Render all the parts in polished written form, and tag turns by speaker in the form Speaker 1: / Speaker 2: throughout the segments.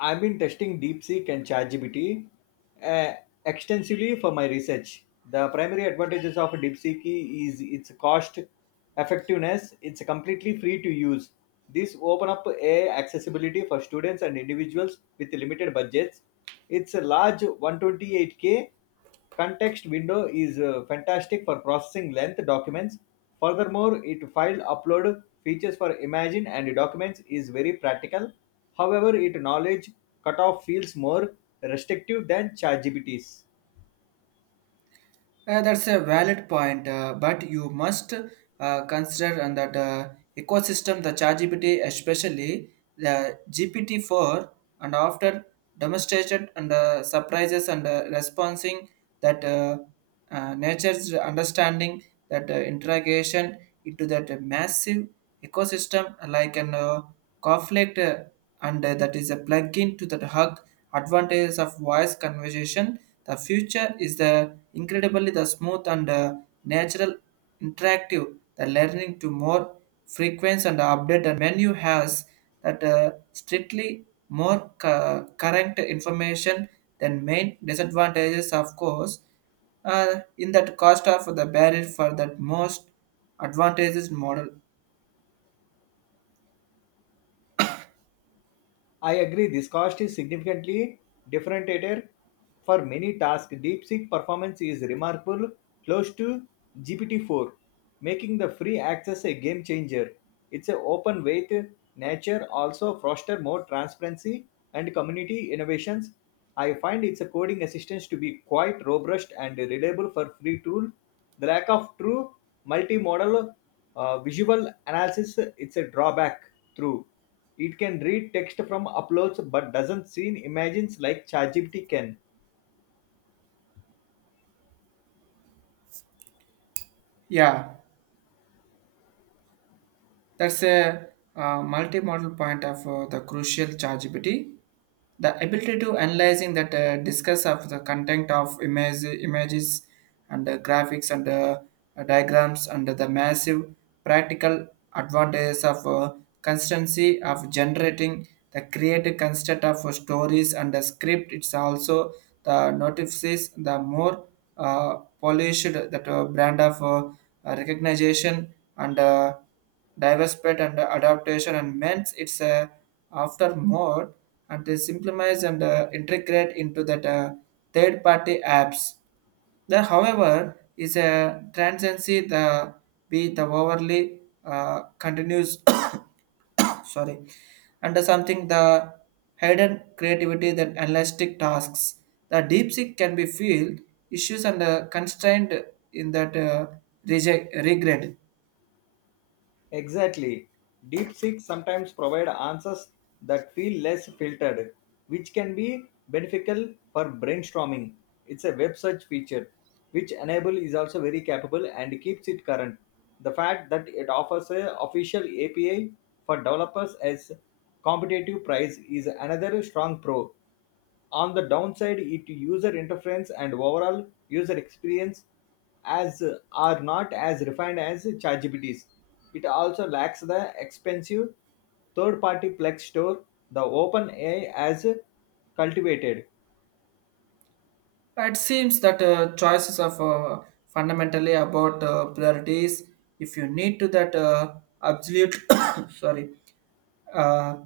Speaker 1: I've been testing DeepSeek and ChatGPT uh, extensively for my research. The primary advantages of DeepSeek is its cost effectiveness. It's completely free to use. This open up a accessibility for students and individuals with limited budgets. It's a large 128k Context window is fantastic for processing length documents. Furthermore, it file upload features for imagine and documents is very practical. However, it knowledge cutoff feels more restrictive than ChatGPT's.
Speaker 2: That's a valid point, but you must consider and that ecosystem, the ChatGPT, especially the GPT-4, and after demonstrated and surprises and responding that nature's understanding that integration into that massive ecosystem like an conflict and that is a plug-in to the hug advantages of voice conversation the future is the Incredibly, the smooth and natural interactive, the learning to more frequent and update and menu has that strictly more current information than main disadvantages, of course, in that cost of the barrier for that most advantages model.
Speaker 1: I agree, this cost is significantly differentiator for many tasks. DeepSeek performance is remarkable, close to GPT-4, making the free access a game changer. It's a open weight nature also foster more transparency and community innovations. I find its coding assistance to be quite robust and reliable for free tool. The lack of true multimodal visual analysis it's a drawback through. It can read text from uploads but doesn't see images like ChatGPT can.
Speaker 2: Yeah. That's a multi-modal point of the crucial chargeability. The ability to analyzing that discuss of the content of image, images and graphics and diagrams and the massive practical advantages of consistency of generating the creative construct of stories and the script. It's also the notices the more polished that brand of recognition and diversity and adaptation and means it's after mode, and they simplify and integrate into that third party apps. There, however, is a transcendency the be the overly continues sorry and something the hidden creativity that elastic tasks the deep seek can be filled issues and constrained in that reject regret.
Speaker 1: Exactly. DeepSeek sometimes provide answers that feel less filtered, which can be beneficial for brainstorming. It's a web search feature, which Enable is also very capable and keeps it current. The fact that it offers a official API for developers as competitive price is another strong pro. On the downside, it user interference and overall user experience as are not as refined as ChatGPT's. It also lacks the expensive third-party Plex store the OpenAI has cultivated.
Speaker 2: It seems that choices are fundamentally about priorities. If you need to that absolute sorry uh,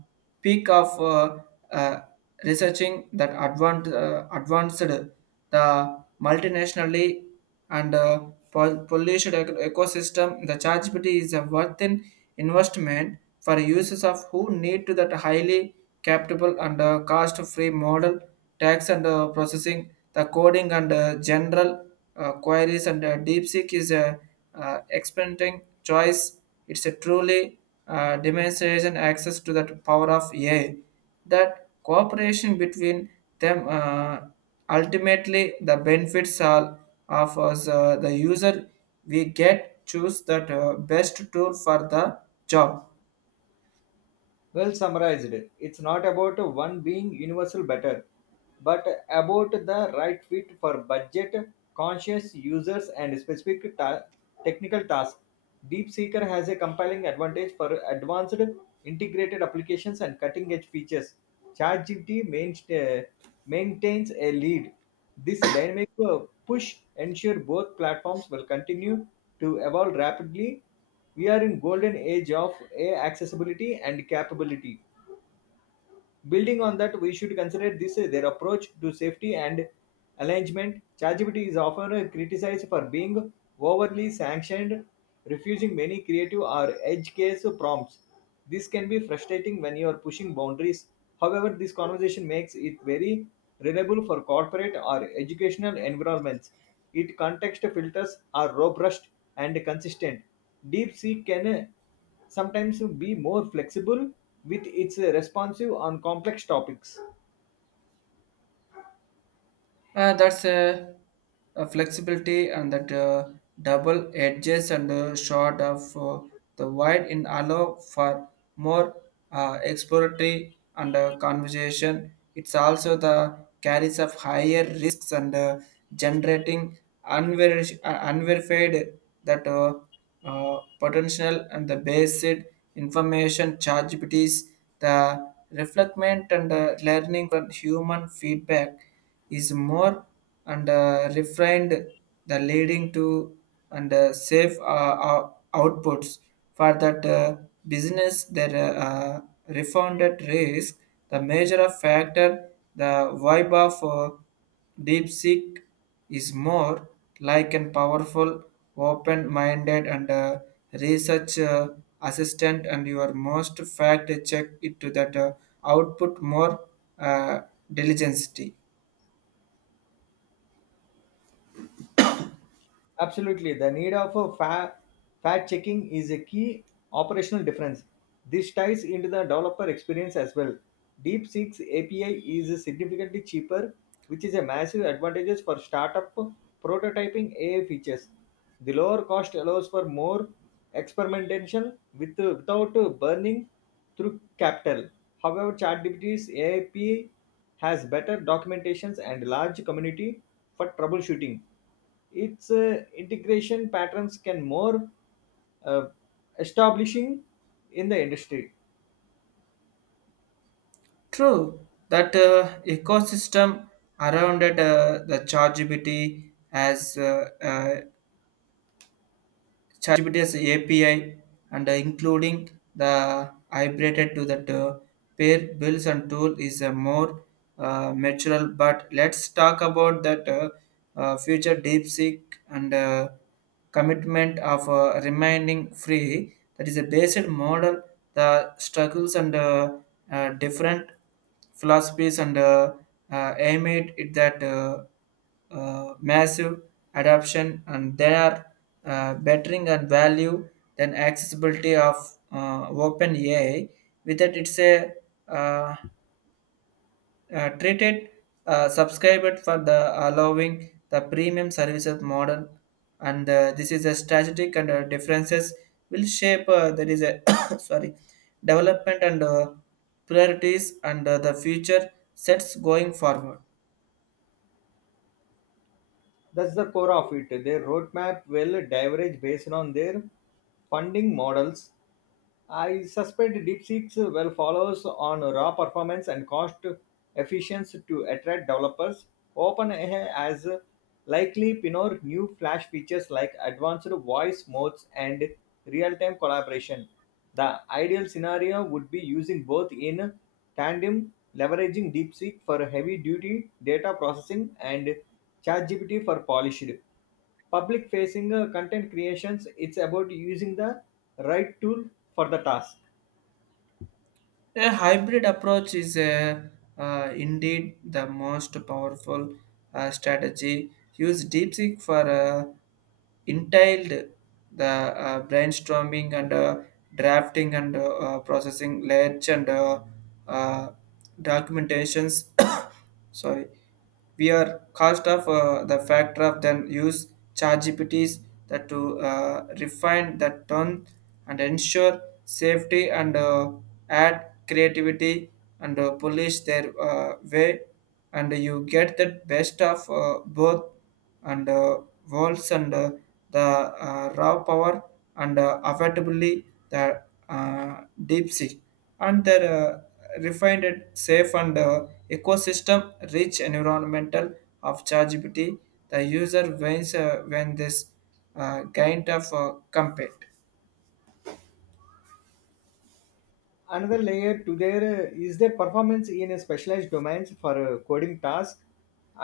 Speaker 2: peak of uh, researching that advanced the multinationally and polluted ecosystem, the ChatGPT is a worth in investment for users of who need to that highly capable and cost-free model, tax and processing, the coding and general queries and DeepSeek is a expanding choice. It's a truly demonstration access to that power of AI. That cooperation between them. Ultimately, the benefits are of us, the user. We get choose that best tool for the job.
Speaker 1: Well summarized, it's not about one being universal better, but about the right fit for budget conscious users and specific technical tasks. DeepSeeker has a compelling advantage for advanced integrated applications and cutting edge features. ChatGPT uh, maintains a lead. This dynamic push ensure both platforms will continue to evolve rapidly we are in golden age of A accessibility and capability. Building on that, we should consider this their approach to safety and alignment. ChatGPT is often criticized for being overly sanctioned, refusing many creative or edge case prompts. This can be frustrating when you are pushing boundaries. However, this conversation makes it very reliable for corporate or educational environments. Its context filters are robust and consistent. DeepSeek can sometimes be more flexible with its responsive on complex topics.
Speaker 2: That's a flexibility and that double edges and short of the wide in allow for more exploratory and conversation. It's also the carries of higher risks and generating unverified that potential and the basic information chargeabilities, the reflectment and learning from human feedback is more and refined the leading to and safe outputs for that business their refunded risk the major factor the vibe of deep seek is more like and powerful open minded and research assistant and your most fact check it to that output more uh, diligence.
Speaker 1: Absolutely. The need of a fact checking is a key operational difference. This ties into the developer experience as well. DeepSeek's API is significantly cheaper, which is a massive advantage for startup prototyping AI features. The lower cost allows for more experimentation with, without burning through capital. However, ChatGPT's API has better documentations and large community for troubleshooting its integration patterns can more uh, establishing in the industry.
Speaker 2: True, that ecosystem around it, the ChatGPT as API and including the hybrated to that pair bills and tool is a more mature. But let's talk about that future deep seek and commitment of remaining free. That is a basic model. The struggles and different philosophies and aimed at it that massive adoption and they are bettering and value than accessibility of open AI. With that, it's a uh, treated subscribed for the allowing the premium services model and this is a strategic and differences will shape there is a sorry development and priorities and the future sets going forward.
Speaker 1: That's the core of it. Their roadmap will diverge based on their funding models. I suspect DeepSeek's will follows on raw performance and cost efficiency to attract developers. OpenAI has likely pioneer new Flash features like advanced voice modes and real-time collaboration. The ideal scenario would be using both in tandem, leveraging DeepSeek for heavy-duty data processing and ChatGPT for polished public facing content creations it's about using the right tool for the task.
Speaker 2: A hybrid approach is indeed the most powerful strategy. Use DeepSeek for entailed the brainstorming and drafting and processing ledge and uh, documentations. Sorry we are cost of the factor of then use ChatGPTs that to refine that tone and ensure safety and add creativity and polish their way and you get the best of both and walls and the raw power and affordably the deep sea and their refined and safe and ecosystem rich environmental of ChatGPT the user wins when this kind of compete.
Speaker 1: Another layer to their is their performance in a specialized domains for coding tasks.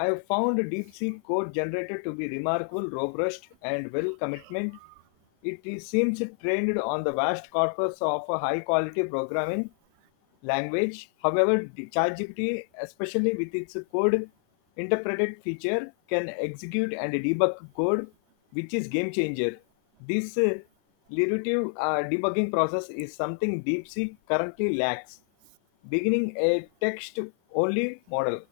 Speaker 1: I have found deepseek code generator to be remarkable robust and well commitment. It seems trained on the vast corpus of high quality programming language. However, the ChatGPT, especially with its code interpreted feature, can execute and debug code, which is game changer. This iterative debugging process is something DeepSeek currently lacks, beginning a text-only model.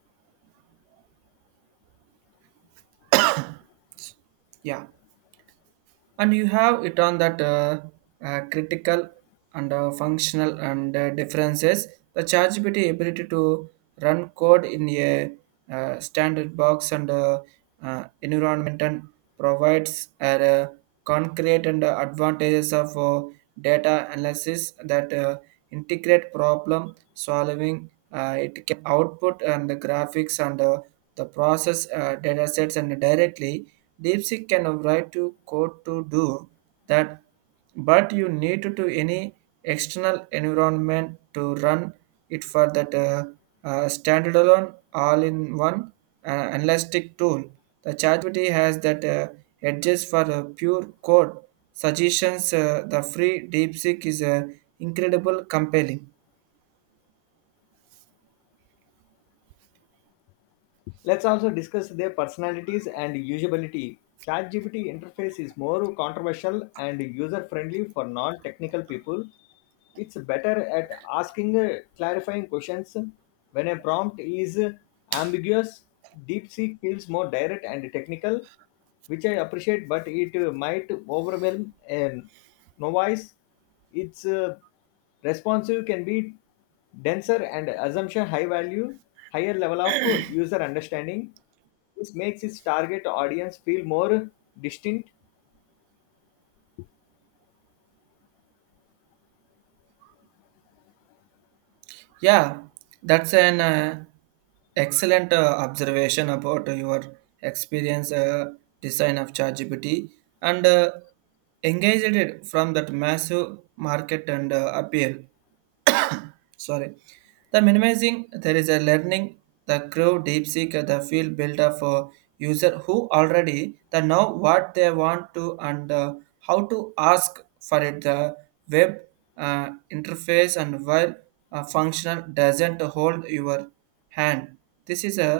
Speaker 2: Yeah and you have it on that critical and functional and differences the chargeability ability to run code in a standard box and environment and provides a concrete and advantages of data analysis that integrate problem solving it can output and the graphics and the process data sets and directly. Deepseek can write to code to do that, but you need to any external environment to run it for that standalone all-in-one uh, analytic tool. The ChatGPT has that edges for pure code suggestions. The free DeepSeek is incredible, compelling.
Speaker 1: Let's also discuss their personalities and usability. ChatGPT interface is more controversial and user friendly for non technical people. It's better at asking clarifying questions. When a prompt is ambiguous, DeepSeek feels more direct and technical, which I appreciate, but it might overwhelm a novice. It's Responsive can be denser and assumption high value, higher level of user understanding. This makes its target audience feel more distinct.
Speaker 2: Yeah, that's an excellent observation about your experience design of ChatGPT and engaged it from that massive market and appeal sorry the minimizing there is a learning the crew deep seek the field builder for user who already the know what they want to and how to ask for it the web interface and while functional doesn't hold your hand. This is a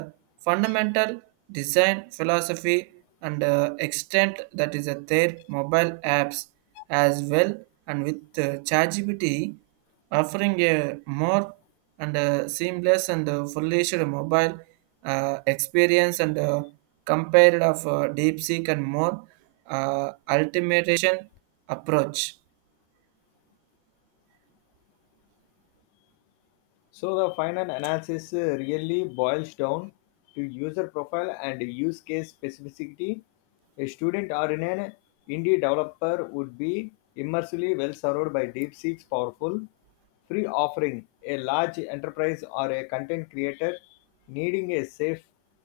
Speaker 2: fundamental design philosophy and extent that is their mobile apps as well and with ChatGPT offering a more and seamless and furnished mobile experience and compared of deep seek and more uh, ultimation approach
Speaker 1: So the final analysis really boils down to user profile and use case specificity. A student or an indie developer would be immersively well served by DeepSeek's powerful free offering. A large enterprise or a content creator needing a safe,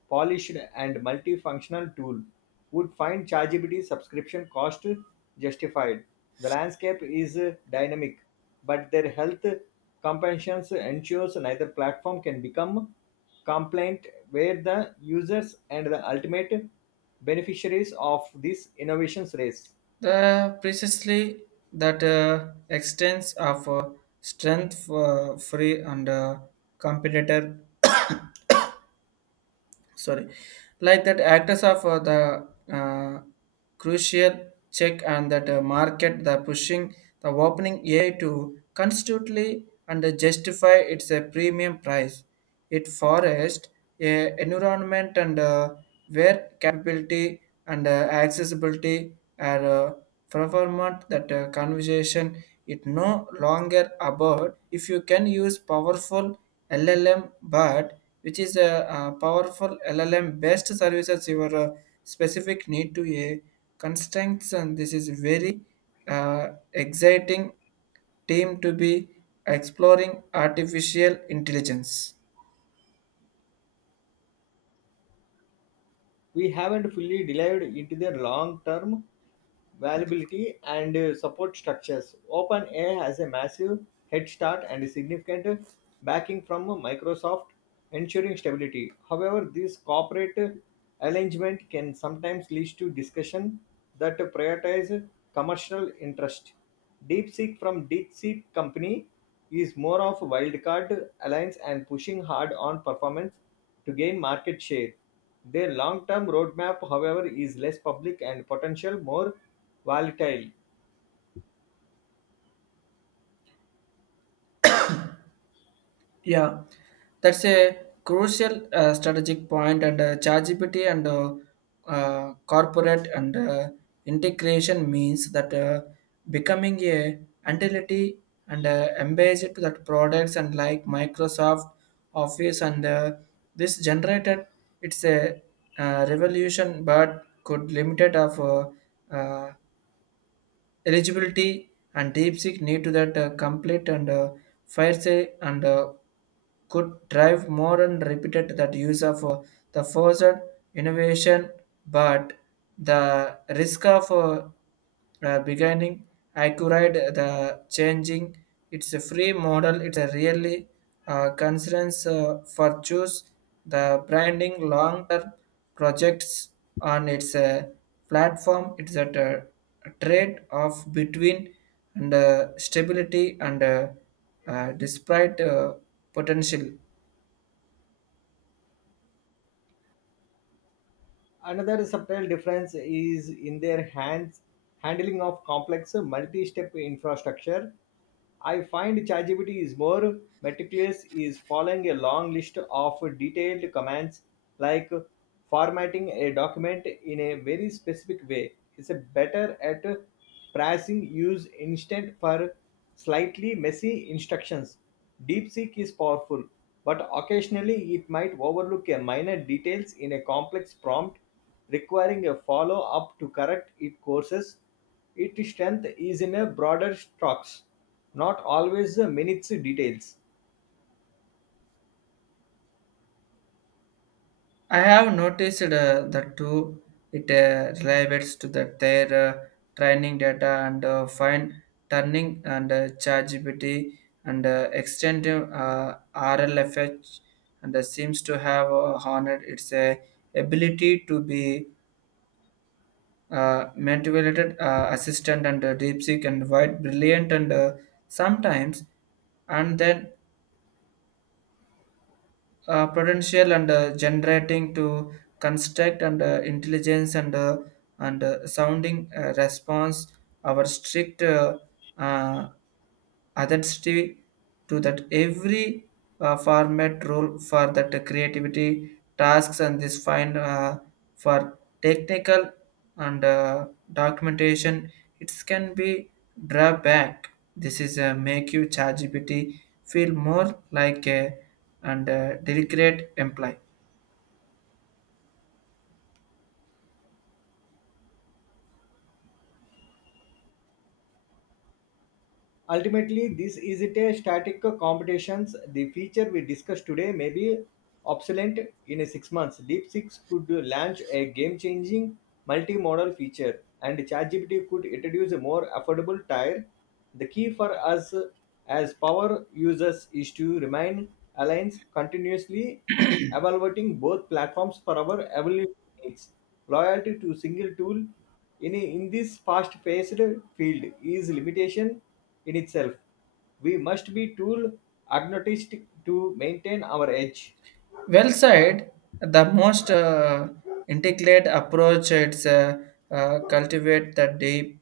Speaker 1: polished, and multifunctional tool would find ChatGPT subscription cost justified. The landscape is dynamic but their health compensations ensures neither platform can become compliant where the users and the ultimate beneficiaries of these innovations race.
Speaker 2: the precisely that extends of strength free and competitor sorry like that actors of the crucial check and that market the pushing the opening AI to constantly and justify its a premium price it forest a environment and where capability and accessibility are uh, Performant that conversation it no longer about if you can use powerful LLM, but which is a, powerful LLM best services your specific need to a constraints, and this is very exciting team to be exploring artificial intelligence.
Speaker 1: We haven't fully delved into their long-term viability and support structures. OpenAI has a massive head start and significant backing from Microsoft, ensuring stability. However, this corporate alignment can sometimes lead to discussion that prioritize commercial interest. DeepSeek from DeepSeek company is more of a wildcard alliance and pushing hard on performance to gain market share. Their long-term roadmap, however, is less public and potential more volatile.
Speaker 2: Yeah, that's a crucial strategic point, and ChatGPT and corporate and integration means that becoming a entity and embedded to that products and like Microsoft Office and this generated it's a revolution, but could limited of uh, eligibility and DeepSeek need to that complete and fire say and could drive more and repeated that use of the forced innovation, but the risk of beginning accurate the changing. It's a free model. It's a really concerns for choose the branding long term projects on its platform. It's at trade off between and stability and despite potential.
Speaker 1: Another subtle difference is in their hands handling of complex multi-step infrastructure. I find ChatGPT is more meticulous, is following a long list of detailed commands like formatting a document in a very specific way. It's better at pricing use instant for slightly messy instructions. DeepSeek is powerful, but occasionally it might overlook a minor details in a complex prompt requiring a follow-up to correct its courses. Its strength is in a broader strokes, not always the minutes details.
Speaker 2: I have noticed that too. It relates to the their training data and fine turning and ChatGPT and extensive RLFH and seems to have honored its ability to be motivated assistant and deep seek and white brilliant and sometimes and then potential and generating to construct and intelligence and sounding response our strict uh, authenticity to that every format rule for that creativity tasks and this find for technical and documentation it can be drawback this is a make you ChatGPT feel more like a and a deliberate employee.
Speaker 1: Ultimately, this isn't a static competitions. The feature we discussed today may be obsolete in a 6 months. Deep Six could launch a game-changing multimodal feature, and ChatGPT could introduce a more affordable tier. The key for us as power users is to remain aligned, continuously evaluating both platforms for our evolution needs. Loyalty to single tool in this fast paced field is limitation in itself. We must be tool agnostic to maintain our edge.
Speaker 2: Well said. The most integrate approach it's cultivate the deep,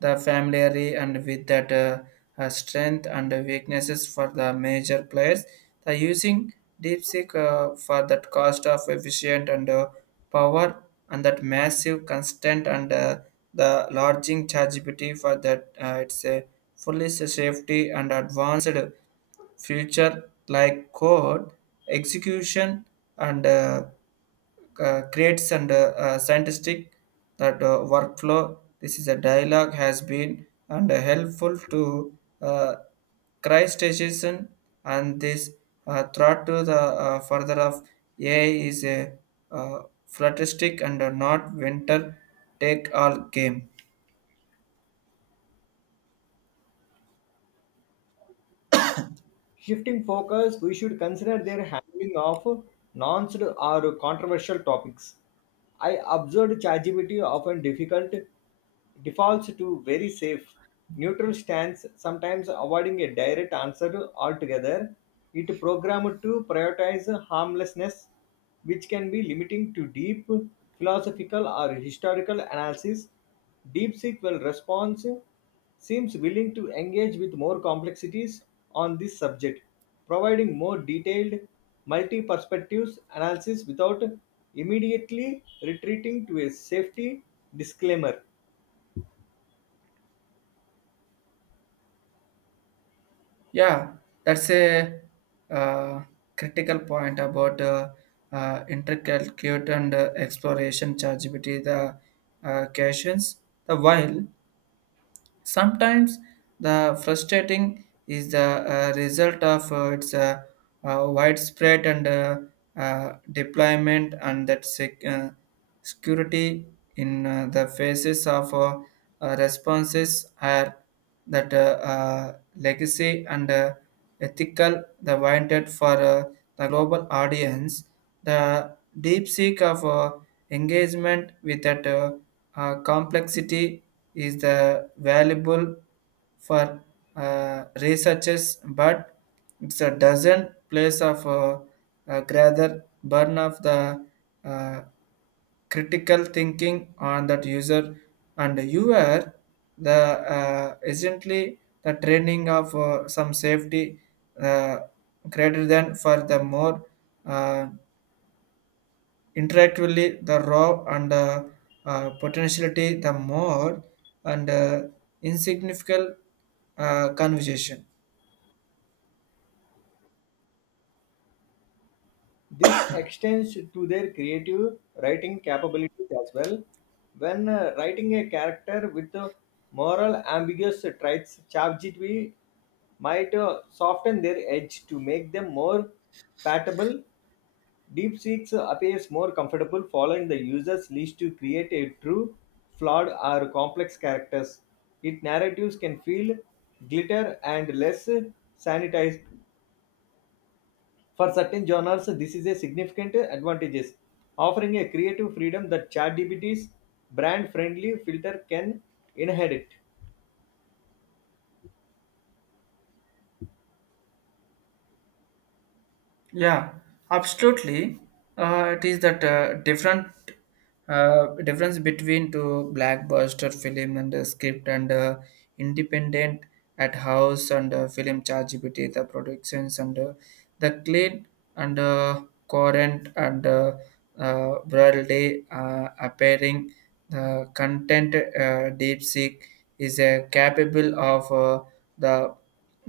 Speaker 2: the familiarity, and with that strength and weaknesses for the major players. The using DeepSeek for that cost of efficient and power and that massive constant and the lodging chargeability for that it's a fully safety and advanced future like code execution and creates and scientific that workflow. This is a dialogue has been and helpful to Christization and this threat to the further of AI is a uh, futuristic and not winter take all game.
Speaker 1: Shifting focus, we should consider their handling of nuanced or controversial topics. I observed ChatGPT often difficult defaults to very safe, neutral stance, sometimes avoiding a direct answer altogether. It programmed to prioritize harmlessness, which can be limiting to deep philosophical or historical analysis. DeepSeek will respond seems willing to engage with more complexities on this subject, providing more detailed, multi perspectives analysis without immediately retreating to a safety disclaimer.
Speaker 2: Yeah, that's a uh, critical point about intricate and exploration chargeability the questions. The while sometimes the frustrating is the result of its widespread and deployment and that security in the faces of responses are that legacy and ethical the wanted for the global audience the deep seek of engagement with that complexity is the valuable for researchers, but it's a not place of rather burn of the uh, critical thinking on that user, and you are the essentially the training of some safety uh, greater than for the more uh, interactively the raw and potentiality the more and insignificant conversation.
Speaker 1: This extends to their creative writing capabilities as well. When writing a character with moral ambiguous traits, ChatGPT might soften their edge to make them more palatable. DeepSeek appears more comfortable following the user's leads to create a true, flawed, or complex characters. Its narratives can feel glitter and less sanitized. For certain genres, this is a significant advantage, offering a creative freedom that ChatGPT's brand-friendly filter can inherit.
Speaker 2: Yeah, absolutely. It is that different difference between to blockbuster film and script and independent at house and film charge the productions and the clean, and Corinth and Bralde appearing the content. DeepSeek is capable of the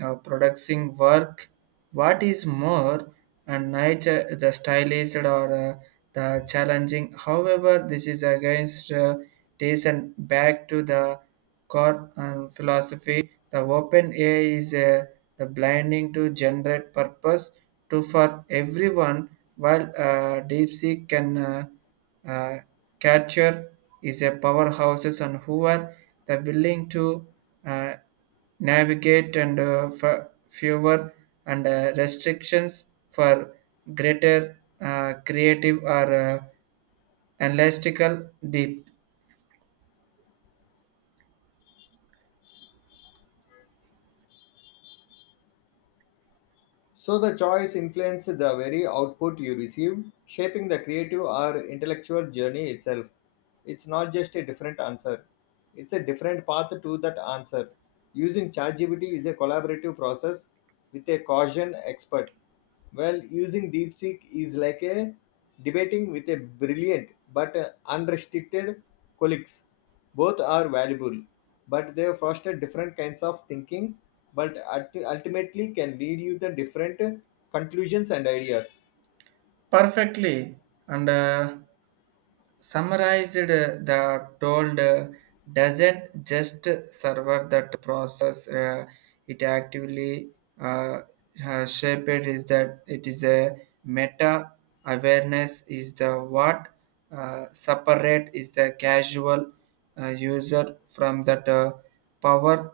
Speaker 2: producing work. What is more, and nature the stylized or the challenging. However, this is against taste and back to the core and philosophy the open AI is a the blinding to generate purpose to for everyone, while DeepSeek can uh, capture is a powerhouses and who are the willing to uh, navigate and fewer and restrictions for greater creative or analytical deep
Speaker 1: So the choice influences the very output you receive, shaping the creative or intellectual journey itself. It's not just a different answer, it's a different path to that answer. Using ChatGPT is a collaborative process with a Gaussian expert. Well, using DeepSeek is like a debating with a brilliant but unrestricted colleagues. Both are valuable, but they foster different kinds of thinking, but ultimately can lead you to different conclusions and ideas.
Speaker 2: perfectly and. Summarized the told doesn't just serve that process, it actively uh, shaped is that it is a meta awareness is the what separate is the casual user from that power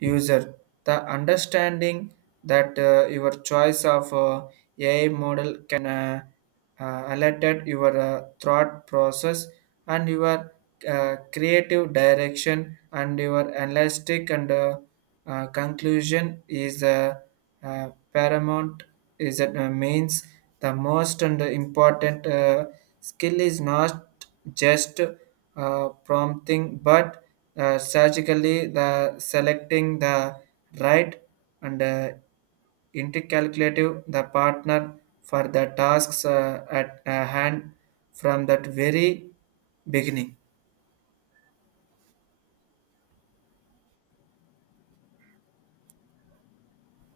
Speaker 2: user. The understanding that your choice of AI model can alerted your thought process and your creative direction and your analytic and conclusion is paramount is that means the most and important skill is not just prompting but surgically the selecting the right and intercalculative the partner for the tasks at hand from that very beginning.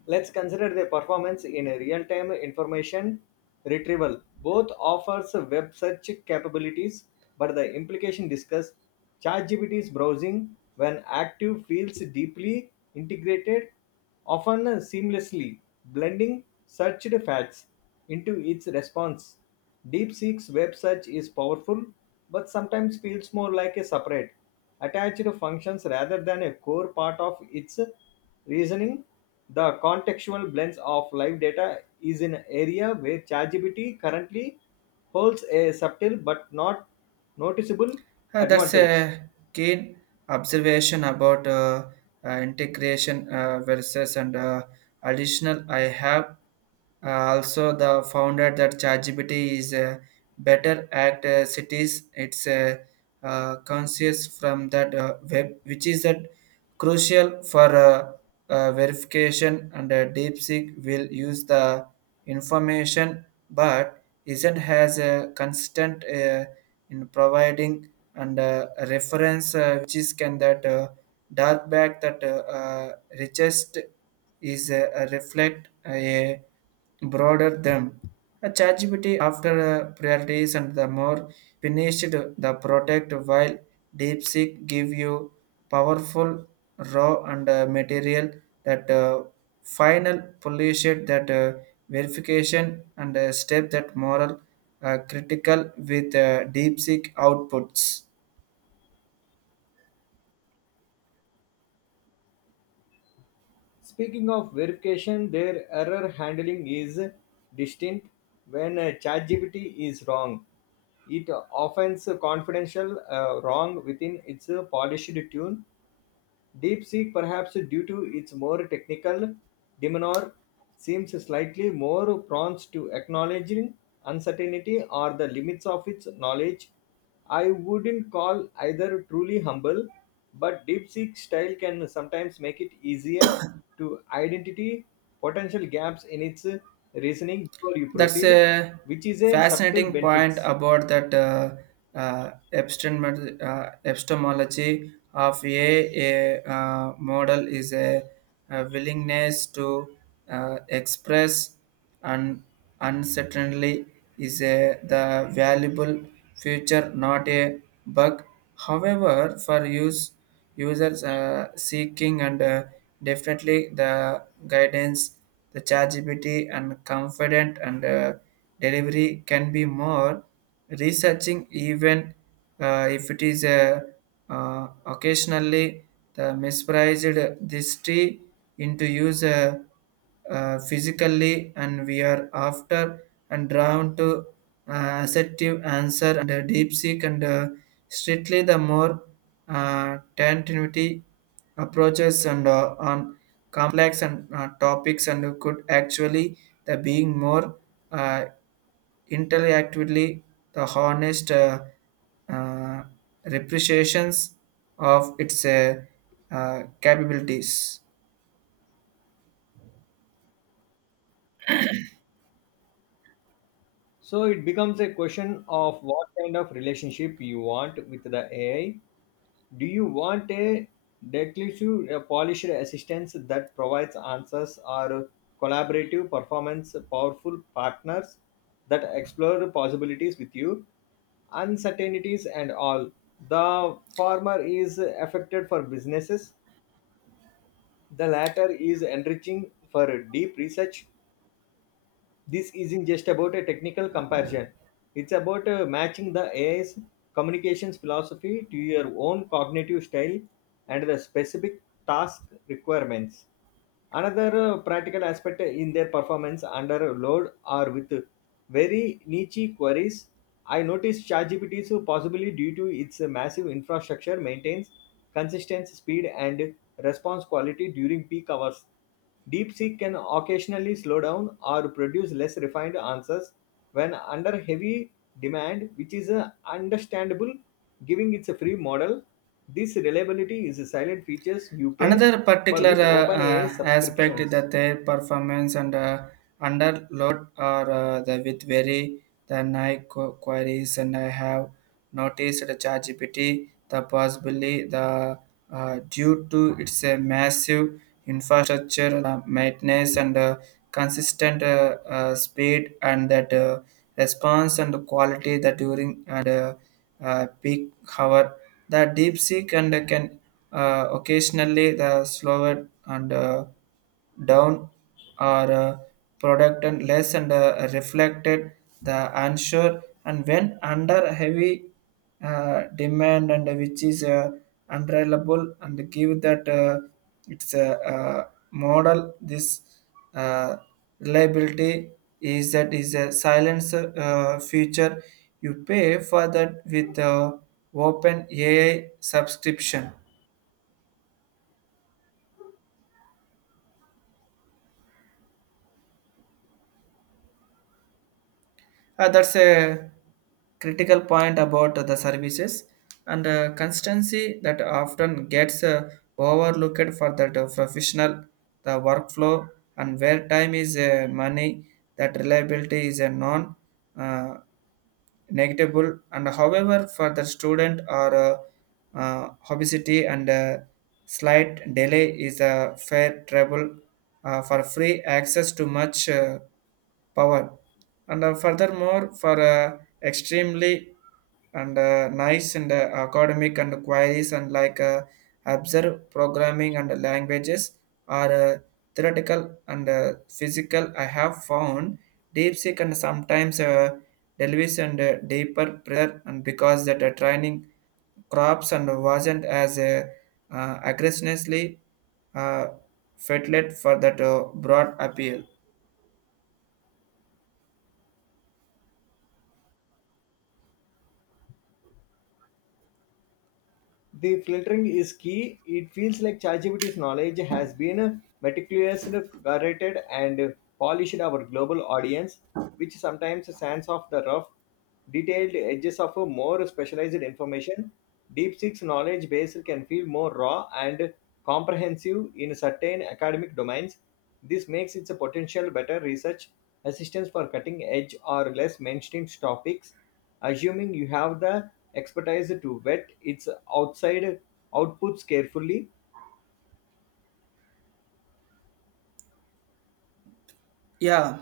Speaker 1: Let's consider the performance in real-time information retrieval. Both offers web search capabilities, but the implication discussed ChatGPT's browsing when active feels deeply integrated, often seamlessly blending searched facts into its response. DeepSeek's web search is powerful, but sometimes feels more like a separate attached functions rather than a core part of its reasoning. The contextual blends of live data is an area where ChatGPT currently holds a subtle but not noticeable
Speaker 2: That's
Speaker 1: advantage.
Speaker 2: a keen observation about integration versus and additional. I have also the founder that ChatGPT is a better at cities. It's a conscious from that web, which is that crucial for verification, and DeepSeek will use the information, but isn't has a constant in providing and reference which is can that dark back that uh, richest is a reflect a broader them a ChatGPT after priorities and the more finished the product, while DeepSeek give you powerful raw and material that final polish it that verification and step that moral critical with DeepSeek outputs.
Speaker 1: Speaking of verification, their error handling is distinct. When ChatGPT is wrong, it offends confidential wrong within its polished tune. DeepSeek, perhaps due to its more technical demeanor, seems slightly more prone to acknowledging uncertainty or the limits of its knowledge. I wouldn't call either truly humble, but DeepSeek style can sometimes make it easier to identify potential gaps in its reasoning before you
Speaker 2: That's
Speaker 1: proceed,
Speaker 2: a
Speaker 1: which is a subtle
Speaker 2: fascinating point
Speaker 1: benefits.
Speaker 2: about that epistem- epistemology of a model is a willingness to express and uncertainly is a, the valuable future, not a bug. However, for use. Users are seeking and definitely the guidance, the chargeability and confident and delivery can be more researching even if it is occasionally the misprized this tree into user physically, and we are after and drawn to assertive answer, and deep seek and strictly the more continuity approaches and on complex and topics and could actually the being more uh, interactively the honest uh, representations of its capabilities.
Speaker 1: So it becomes a question of what kind of relationship you want with the AI. Do you want a declarative, a polished assistance that provides answers, or collaborative performance, powerful partners that explore possibilities with you, uncertainties, and all? The former is affected for businesses, the latter is enriching for deep research this isn't just about a technical comparison, it's about matching the AI's communications philosophy to your own cognitive style and the specific task requirements. Another practical aspect in their performance under load or with very niche queries, I noticed ChatGPT possibly due to its massive infrastructure maintains consistent speed and response quality during peak hours DeepSeek can occasionally slow down or produce less refined answers when under heavy demand, which is understandable giving its a free model. This reliability is a silent features you pay
Speaker 2: Another
Speaker 1: for
Speaker 2: particular
Speaker 1: with OpenAI
Speaker 2: aspect is
Speaker 1: subscriptions.
Speaker 2: that their performance and under load are the with very the queries, and I have noticed the ChatGPT the possibly the due to its a massive infrastructure maintenance and consistent speed and that response and quality that during and peak hour. The deep sea and can occasionally the slower and down or product and less and reflected the answer and when under heavy demand and which is unreliable and give that it's a, uh model, this uh, reliability is that is a silence feature you pay for that with open ai subscription that's a critical point about the services and consistency that often gets overlooked for that professional the workflow and where time is money that reliability is a non uh, negligible and however for the student or obesity and slight delay is a fair trouble for free access to much power and furthermore for extremely and nice and academic and queries and like observe programming and languages are theoretical and physical I have found deep and sometimes delves and deeper prayer and because that training crops and wasn't as aggressively uh, fatlet for that broad appeal
Speaker 1: The filtering is key. It feels like ChatGPT's knowledge has been meticulously curated and polished our global audience, which sometimes sands off the rough, detailed edges of a more specialized information. DeepSeek's knowledge base can feel more raw and comprehensive in certain academic domains. This makes it a potential better research assistance for cutting edge or less mainstream topics. Assuming you have the expertise to vet its outside outputs carefully,
Speaker 2: Yeah,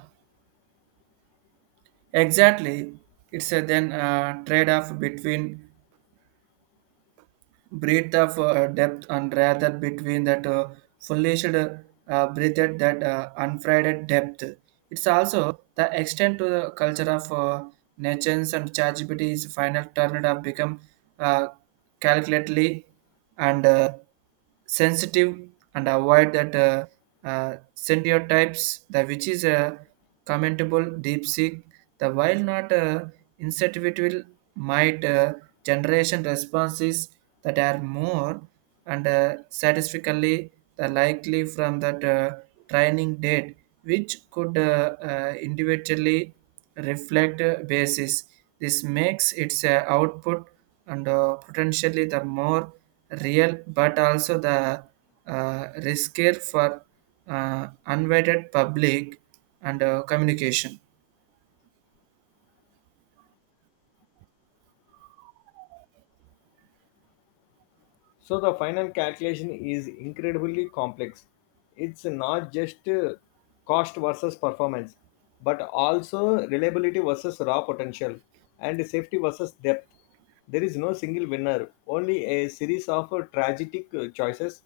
Speaker 2: Exactly. It's a then trade-off between breadth of depth and rather between that fullest breadth that unfried depth. It's also the extent to the culture of nations and ChatGPT is final turned have become uh, calculatedly and sensitive and avoid that stereotypes, the which is a commendable deep seek. The while not insensitive might generation responses that are more and statistically the likely from that training date which could individually reflect basis this makes its output and potentially the more real but also the uh, riskier for unvetted public and communication
Speaker 1: so the final calculation is incredibly complex. It's not just cost versus performance, but also reliability versus raw potential and safety versus depth. There is no single winner, only a series of tragic choices.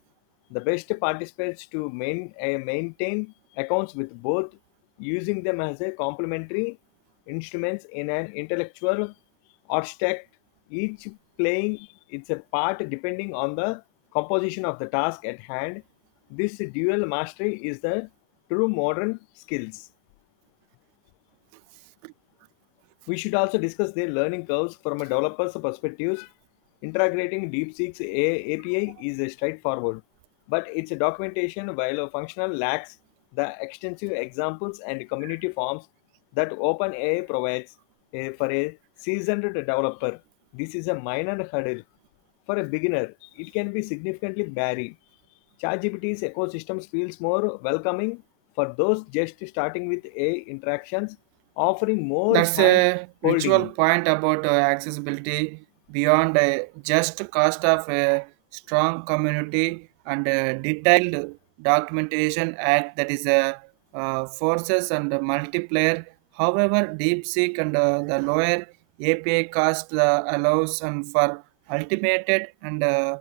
Speaker 1: The best participants to maintain accounts with both, using them as a complementary instruments in an intellectual abstract, each playing its a part depending on the composition of the task at hand. This dual mastery is the true modern skills. We should also discuss their learning curves from a developer's perspective. Integrating DeepSeek's API is a straightforward, but its documentation, while a functional, lacks the extensive examples and community forms that OpenAI provides for a seasoned developer. This is a minor hurdle. For a beginner, it can be significantly barrier. ChatGPT's ecosystems feels more welcoming for those just starting with AI interactions, offering more
Speaker 2: That's
Speaker 1: hand
Speaker 2: a ritual
Speaker 1: holding.
Speaker 2: point about accessibility beyond just cost of a strong community and detailed documentation act that is a forces and multiplayer. However, DeepSeek and the lower API cost allows and for ultimated and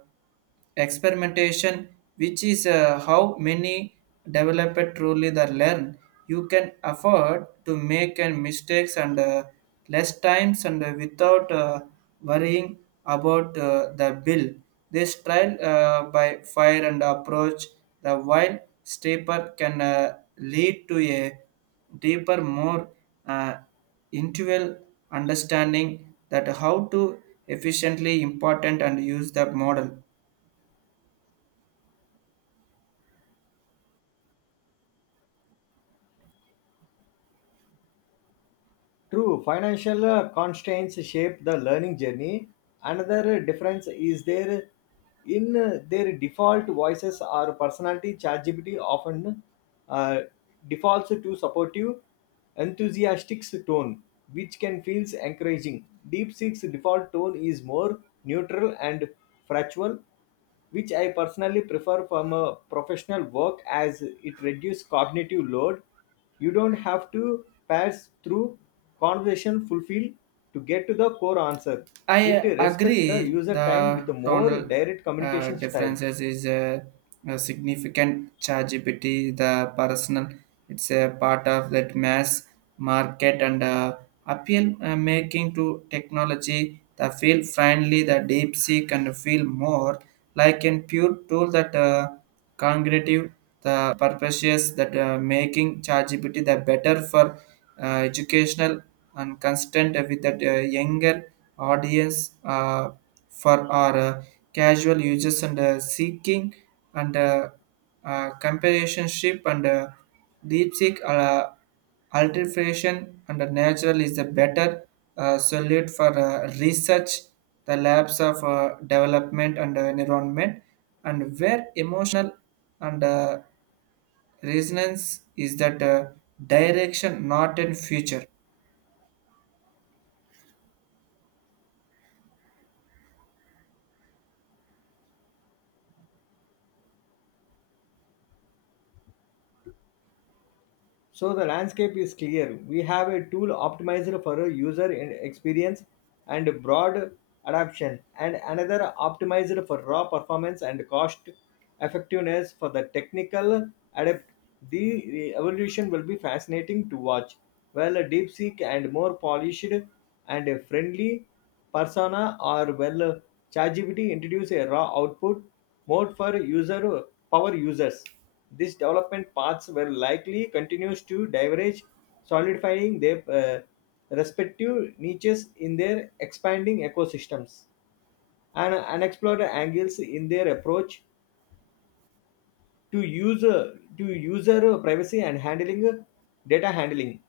Speaker 2: experimentation which is how many developers truly the learn you can afford to make and mistakes and less times and without worrying about the bill this trial by fire and approach the wild stepper can lead to a deeper more uh, intuitive understanding that how to efficiently important and use the model
Speaker 1: True, financial constraints shape the learning journey. Another difference is there in their default voices or personality. ChatGPT often uh, defaults to supportive, enthusiastic tone, which can feel encouraging. DeepSeek's default tone is more neutral and factual, which I personally prefer from a professional work as it reduces cognitive load. You don't have to pass through conversation fulfill to get to the core answer.
Speaker 2: I
Speaker 1: It respects the
Speaker 2: agree
Speaker 1: user time with
Speaker 2: the
Speaker 1: a more
Speaker 2: tonal
Speaker 1: direct communication style.
Speaker 2: differences is a significant ChatGPT, the personal. It's a part of that mass market and appeal making to technology. The feel friendly, the deep seek and feel more like a pure tool that cognitive the purposes that making ChatGPT the better for educational and constant with that younger audience for our casual users and seeking and comparationship and DeepSeek. Alteration and the natural is the better solute for research, the labs of development and environment, and where emotional and resonance is that direction, not in future.
Speaker 1: So the landscape is clear. We have a tool optimized for a experience and broad adoption, and another optimized for raw performance and cost effectiveness for the technical adept. The evolution will be fascinating to watch. Well, a deep seek and more polished and a friendly persona or well ChatGPT introduce a raw output mode for user power users. These development paths were likely continues to diverge, solidifying their respective niches in their expanding ecosystems and unexplored angles in their approach to user privacy and handling data handling.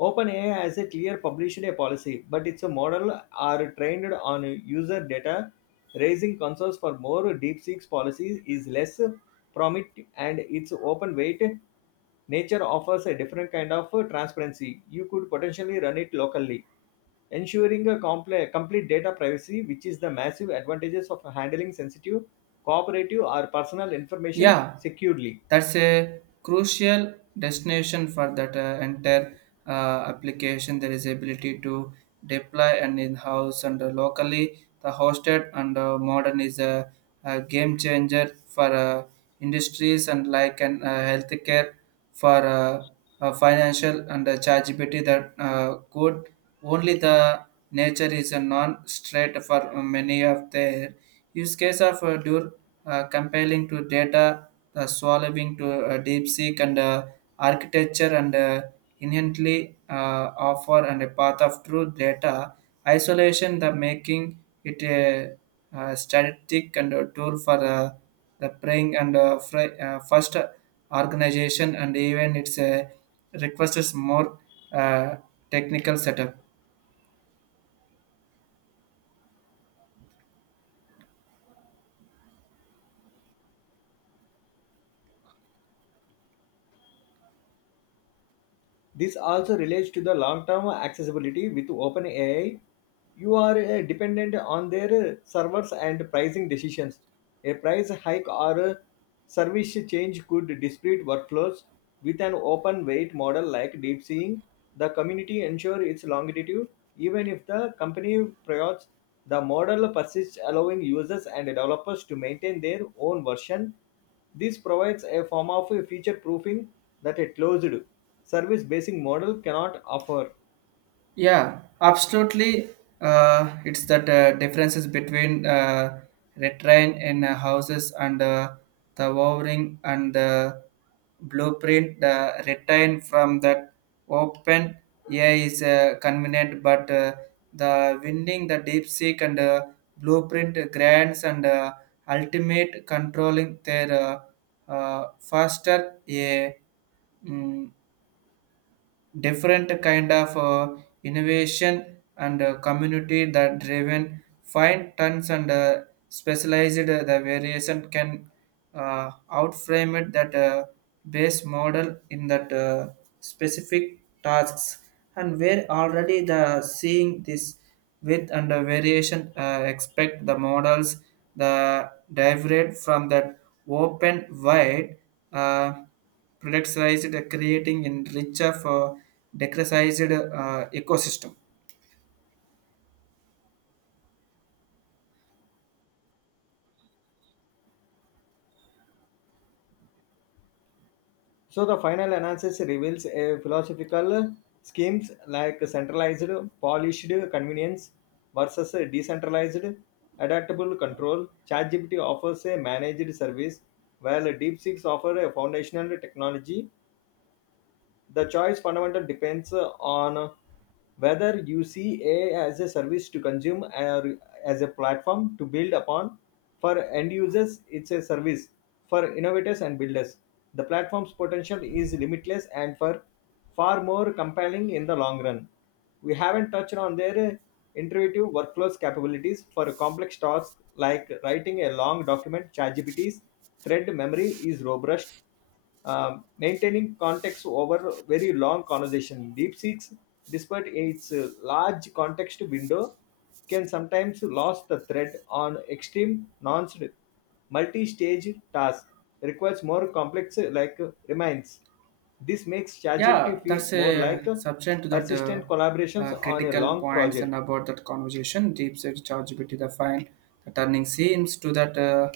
Speaker 1: OpenAI has a clear published a policy, but its model are trained on user data, raising concerns for more DeepSeek's seeks policies is less prominent and its open weight nature offers a different kind of transparency. You could potentially run it locally, ensuring a complete data privacy, which is the massive advantages of handling sensitive, cooperative, or personal information
Speaker 2: Yeah,
Speaker 1: securely.
Speaker 2: That's a crucial destination for that entire uh, application. There is ability to deploy and in-house and locally. The hosted and modern is a game changer for industries and like and healthcare for financial and chargeability that good. Only the nature is a non-straight for many of their Use case of dur compiling to data, swallowing to deep seek and architecture and inherently offer and a path of true data isolation, the making it a, static and a tool for the praying and fri- first organization and even it's a requires more uh, technical setup.
Speaker 1: This also relates to the long-term accessibility with OpenAI. You are dependent on their servers and pricing decisions. A price hike or a service change could disparate workflows. With an open weight model like DeepSeek, the community ensure its longevity even if the company priors the model persists allowing users and developers to maintain their own version. This provides a form of future-proofing that a closed, service-based model cannot offer.
Speaker 2: Yeah, absolutely. It's that differences between retrain in houses and the wiring and the blueprint. The retrain from that open air is convenient, but the winding, the deep seek and blueprint grants and ultimate controlling their faster a different kind of innovation and community that driven fine tons and specialized the variation can outframe it that base model in that specific tasks and where already the seeing this with and the variation expect the models the derived from that open wide uh, productized, creating in richer for decresized ecosystem.
Speaker 1: So the final analysis reveals a philosophical schemes like centralized, polished convenience versus decentralized, adaptable control. ChatGPT offers a managed service, while DeepSeek offers a foundational technology. The choice fundamental depends on whether you see a as a service to consume or as a platform to build upon. For end users it's a service. For innovators and builders the platform's potential is limitless and for far more compelling in the long run. We haven't touched on their intuitive workflows capabilities for complex tasks like writing a long document. ChatGPT's thread memory is robust, maintaining context over very long conversation. DeepSeeks, despite its large context window, can sometimes lose the thread on extreme non multi-stage task requires more complex like reminds. This makes
Speaker 2: Yeah,
Speaker 1: ChatGPT
Speaker 2: that's
Speaker 1: feels more like
Speaker 2: a subject to that
Speaker 1: persistent collaborations on a
Speaker 2: critical
Speaker 1: long
Speaker 2: points and
Speaker 1: project.
Speaker 2: about that conversation. Deep search ChatGPT the find the turning seems to that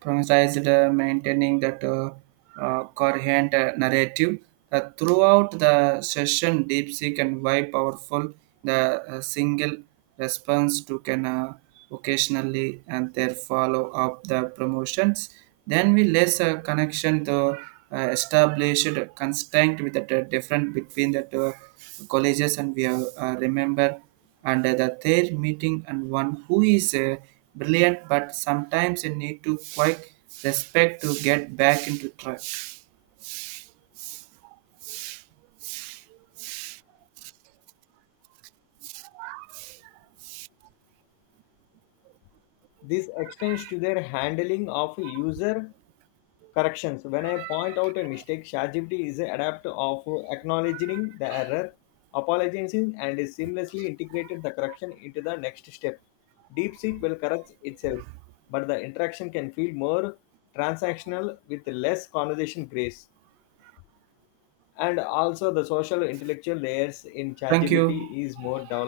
Speaker 2: productized, maintaining that coherent narrative. That throughout the session, deep DeepSeek and why powerful the single response to can. Occasionally and their follow up the promotions. Then we less a connection the established constraint with the d- different between the two colleges and we have, remember and the their meeting and one who is brilliant but sometimes you need to quite respect to get back into track.
Speaker 1: This extends to their handling of user corrections. When I point out a mistake, ChatGPT is adept of acknowledging the error, apologizing, and seamlessly integrated the correction into the next step. DeepSeek will correct itself, but the interaction can feel more transactional with less conversation grace. And also, the social intellectual layers in
Speaker 2: Thank you.
Speaker 1: ChatGPT is more developed,